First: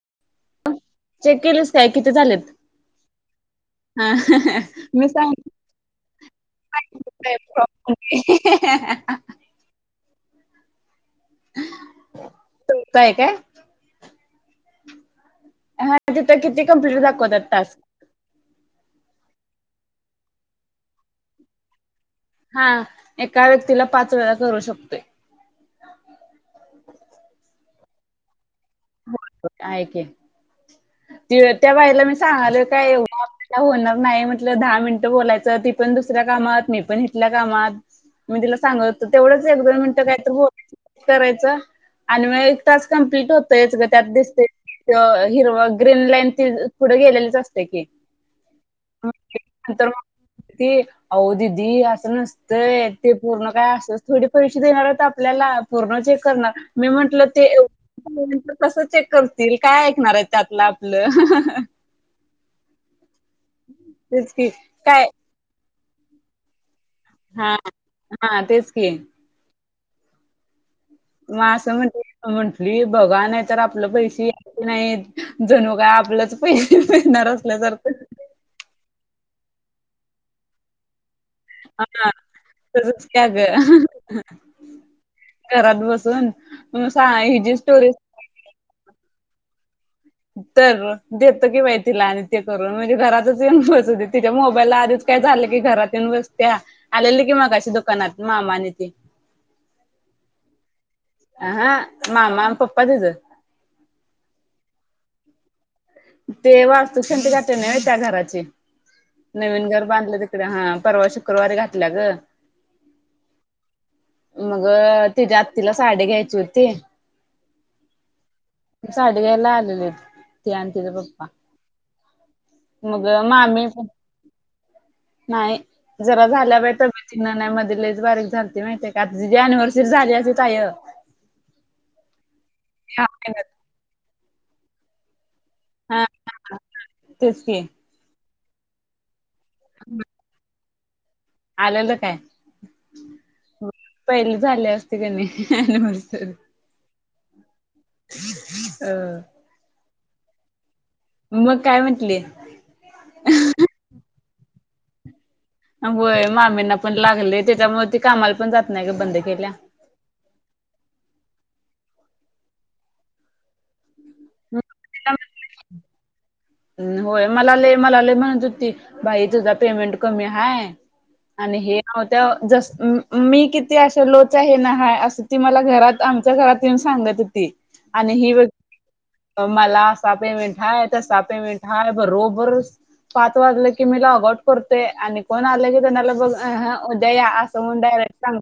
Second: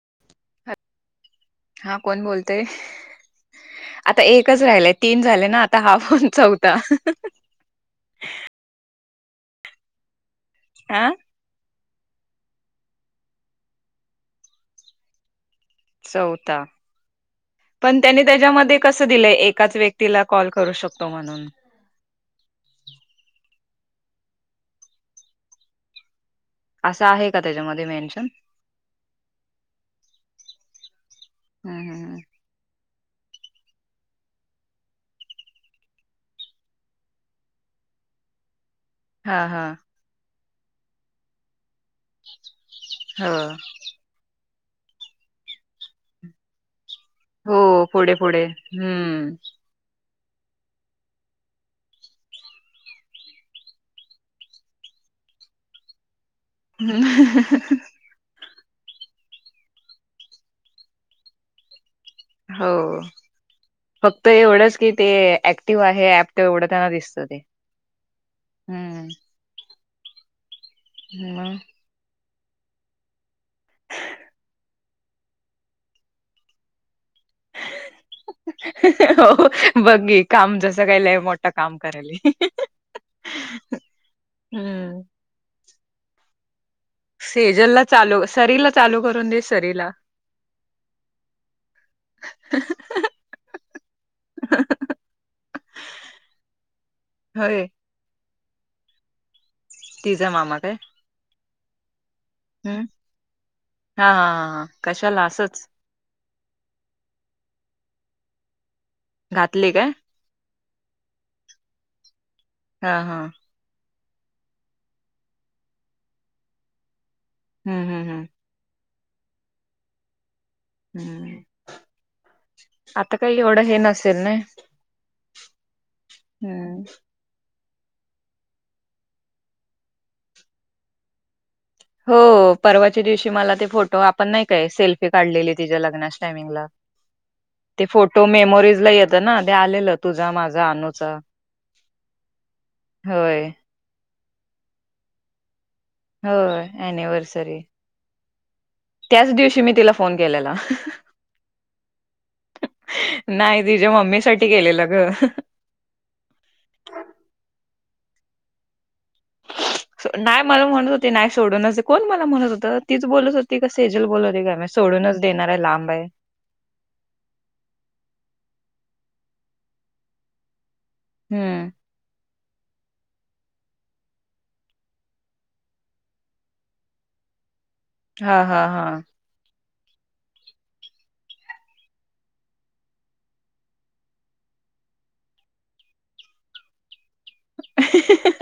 [unintelligible] Check केलीस काय हा किती कोण झाल्यात. बोलतय आता एकच राहिलाय तीन झाले ना आता हा फोन चौथा [unintelligible] [inaudible] अ काय काय हा तिथं चौथा किती कंप्लीट दाखवतात टास्क? पण त्यानी त्याच्यामध्ये कस दिलंय ये एकाच व्यक्तीला कॉल करू शकतो म्हणून. हा एका व्यक्तीला पाच वेळा करू शकतोय, असं आहे का त्याच्यामध्ये मेन्शन? हो आहे की, ती होय त्या हम्म हम्म बाईला मी हम्म. सांगालिय काय, होणार नाहीम्हटलं, दहा मिनटं बोलायचं ती पण दुसऱ्या कामात, मी पण इथल्या कामात मी तिला, सांगत तेवढंच हा एक हा दोन मिनटं, काय तर बोलायच करायचं. आणि मग एक तास कम्प्लीट हो होतोयच, ग त्यात दिसतय हिरवा ग्रीनलाईन पुढं गेलेलीच असत्या की हो पुढे पुढे हम्म नंतर, ते अह दिदी असं नसतंय, ते पूर्ण काय असं थोडे पैसे देणार होत आपल्याला, [unintelligible] पूर्ण जे, मी म्हटलं ते एक कस चेक करतील काय ऐकणार हायत त्यात, ला आपलं हो फक्त तेच एवढंच की काय ते ऍक्टिव्ह आहे ऍप तेवढं, त्याला दिसत ते हा हा तेच की हम्म, म मग अस म्हणजे, म्हंटली बघा नाही, तर आपलं पैसे यायचे नाही जणू काय आपलंच पैसे, पीकणार असल्यासारखं, हो बघ घे काम जसं केलंय, मोठं काम हा करालेय ह तसंच काय ग ह ह हम्म, [unintelligible] जी सेजल ला स्टोरी चालू सरीला चालू करून दे सरीला, तर देतो कि बाई तिला आणि ते करून म्हणजे घरातंच येऊन बसू दे तिच्या मोबाईलला आधीच, काय झालं की घरात येऊन बसत्या, आलेली की होय मगाशी दुकानात मामा आणि ती. तीझा मामा काय? अ हा मामा आणि हम्म पप्पा तिचं हा हा हा कशाला असच. ते वास्तूक शांती घातल्या नव्हे त्या घराची, नवीन घातली घर काय बांधले तिकडे हा. परवा शुक्रवारी घातल्या गं. हा हा, मग तिच्या आत्तीला साडी घ्यायची होती. हम्म हम्म हम्म. साडी घ्यायला आलेले ती आणि तिचं पप्पा. हम्म मग आता काही एवढं मामी हे नसेल ना नाही जरा झाल्या बाई हम्म तब्बेतीनं नाही, मधी लईच बारीक झालती माहितीे, का आता अनिव्हर्सरी झाली असेल तायं, हो परवाच्या दिवशी मला ते, फोटो आपण नाही काय सेल्फी काढलेले. तीच्या हा लग्नाच्या हा टायमिंगला तेच की ते फोटो मेमोरीजला येत. ना ते आलेलं तुझा माझा अनुचा. आलेलं काय, पहिले झाले असते कणी, हो अनिव्हर्सरी, [inaudible] त्याच दिवशी मी तिला फोन केलेला. मग काय म्हंटली नाही तीच्या मम्मी साठी केलेला गं, होय मामींना पण लागलंय, त्याच्यामुळे ती कामाला पण जात नाही गं बंद केल्या. नाही मला म्हणत होते, नाही सोडूनच कोण मला म्हणत होतं तीच बोलत होती कस, ती चा बोलत मग होती तिला सोडूनच देणार आहे लांब आहे. म्हण- होय मला लय मला लय म्हणत होती बाई तुझा पेमेंट कमी हाय आणि हम्म हे त्याव, जसं मी किती असं लो च्या हेन हाय असं ती मला घरात आमच्या घरात येऊन सांगत होती. आणि हा ही हा हा मला आसा पेमेंट हाय तसा पेमेंट आहे, बरोबरच पाच वाजलं की मी लॉग आउट करतोय आणि कोण आलं की त्यांनाला बघ अहं, उद्या या आसं म्हणुन डायरेक्ट सांग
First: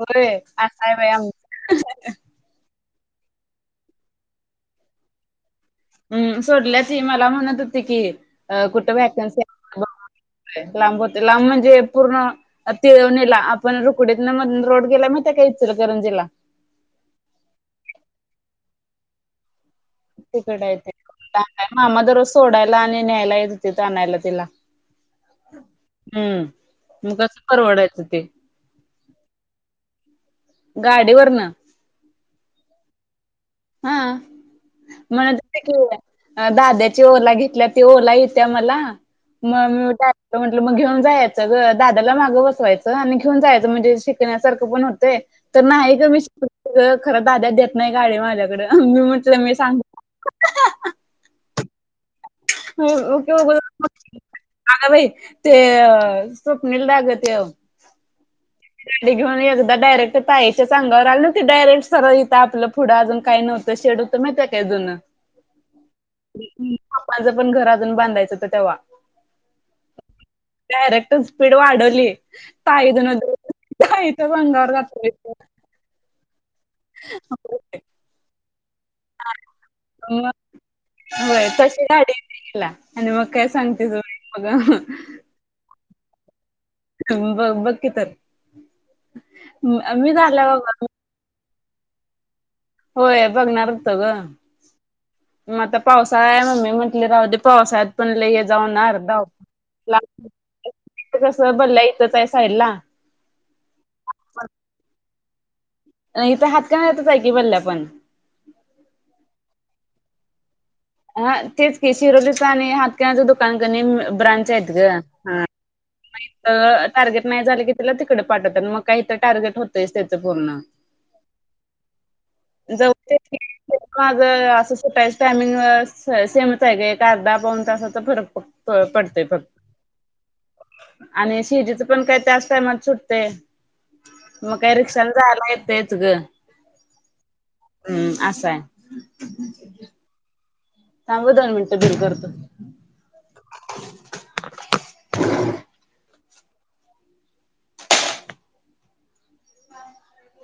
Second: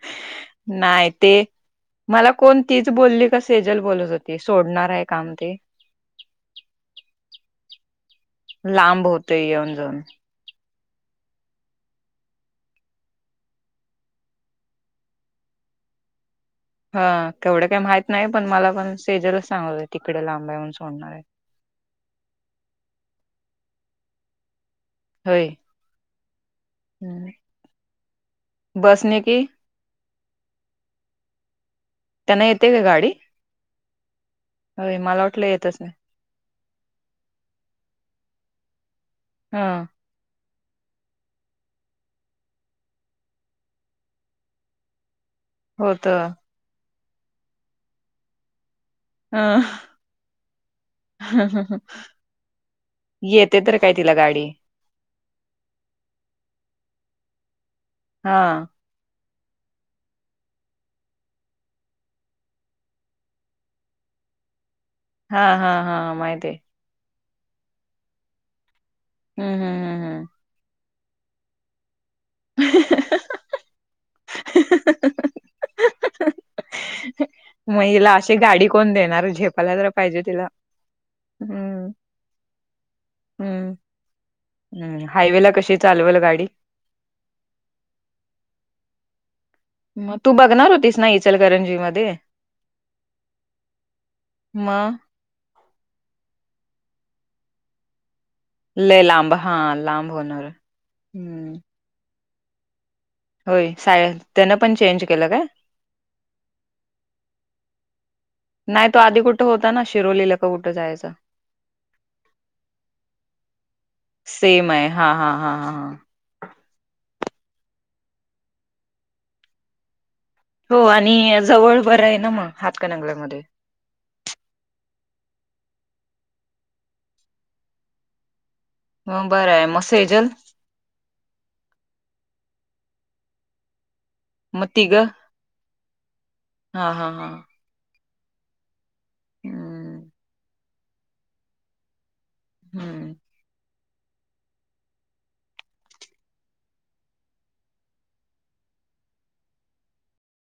होय आसं हाय बाई नाही ते आमचं मला कोण तीच बोलली का सेजल बोलत होती सोडणार आहे काम ते, हम्म सोडल्या ती मला म्हणत होती की अ कुठं लांब होतय व्हॅकन्सी येऊन आहे काय जाऊन बगा लांब होते लांब म्हणजे पूर्ण तिळवणीला आपण रुकडीतन मधंन रोड गेलाय माहितीये काय इचल करंजीला हा तेवढं काय माहित नाही पण मला पण सेजलच सांग ली तिकडं आहे ते, मामा दररोज सोडायला आणि न्यायला येत होतीत आणायला तिला. होय हम्म मग हं. कसं परवडायचं ते. बसने की गाडीवरनं त्यांना येते का गाडी? हा होय मला वाटलं येतच नाही [unintelligible] दाद्याची ओला घेतल्या ती ओला येत्या मला म हा म्हटलं मग घेऊन जायचं ग दादाला मागं बसवायचं आणि घेऊन जायचं म्हणजे शिकण्यासारखं पण होतंय तर नाही होत ग मी [unintelligible] खरं दाद्या देत नाही गाडी माझ्या हा हम् हम् हम [unintelligible] ते अ स्वप्निल दा गत तेव हा घेऊन एकदा डायरेक्ट तायाच्याच अंगावर आले नव्हती, डायरेक्ट सरळं इथं आपलं पुढं अजून काही नव्हतं शेड होतं म त्या काय दोन हा हा हा माहिती आहे माझं पण घर अजून बांधायचं तर तेव्हा हम्म हम्म हम् हम्म डारेक्ट स्पीड वाढवली पाय धून अंगावर घातय रिकाम मग हिला अशी गाडी कोण देणार झेपायला तर पाहिजे मग तिला होय तशी हम्म गाडीला येते ईला आणि मग काय हम्म. सांगते ज बघ चालवल गाडी त बकीितर म तू बघणार होतीस ना इचलकरंजी मध्ये होय बघणार होतो ग मग म आता पावसाळा आहे मम्मी म्हटले राहू दे पावसाळ्यात पणलेेत जाऊन लय अर्धा लांब हा लांब लाग होणार इथे कस हम्म. भरल्या इथंच आहे साईडला होय सा त्यानं पण चेंज केलं काय नाहीथ हात का नाहीतच आहे की बल्ल्या पण नाही तो आधी कुठं होता ना शिरोलीला जाऊ हा तेच की शिरोलीच आणि हातकणाच दुकान क ब्रांच आहेत सेम आहे ग हा हा हा हा हा मगथ टार्गेट नाही झाले की तिला तिकडे पाठवत मग काहीथं टार्गेट होतंयच ते हो आणि जवळ बरं आहे ना मग हातकणंगल्यामध्ये अस टायमिंग सेमच आहे का एक अर्धा पाऊन तसा तर फरक पड पडतेय मग बरं आहे. मग सेजल फक्त आणि शेजचं पण काय जास् टायमात सुटते मग काही रिक्षाला जायला येत इच ग हा हा हा हम्म आसा आहे हम् थांब दोन मिनिटं बिल करतो हम्म रिकाम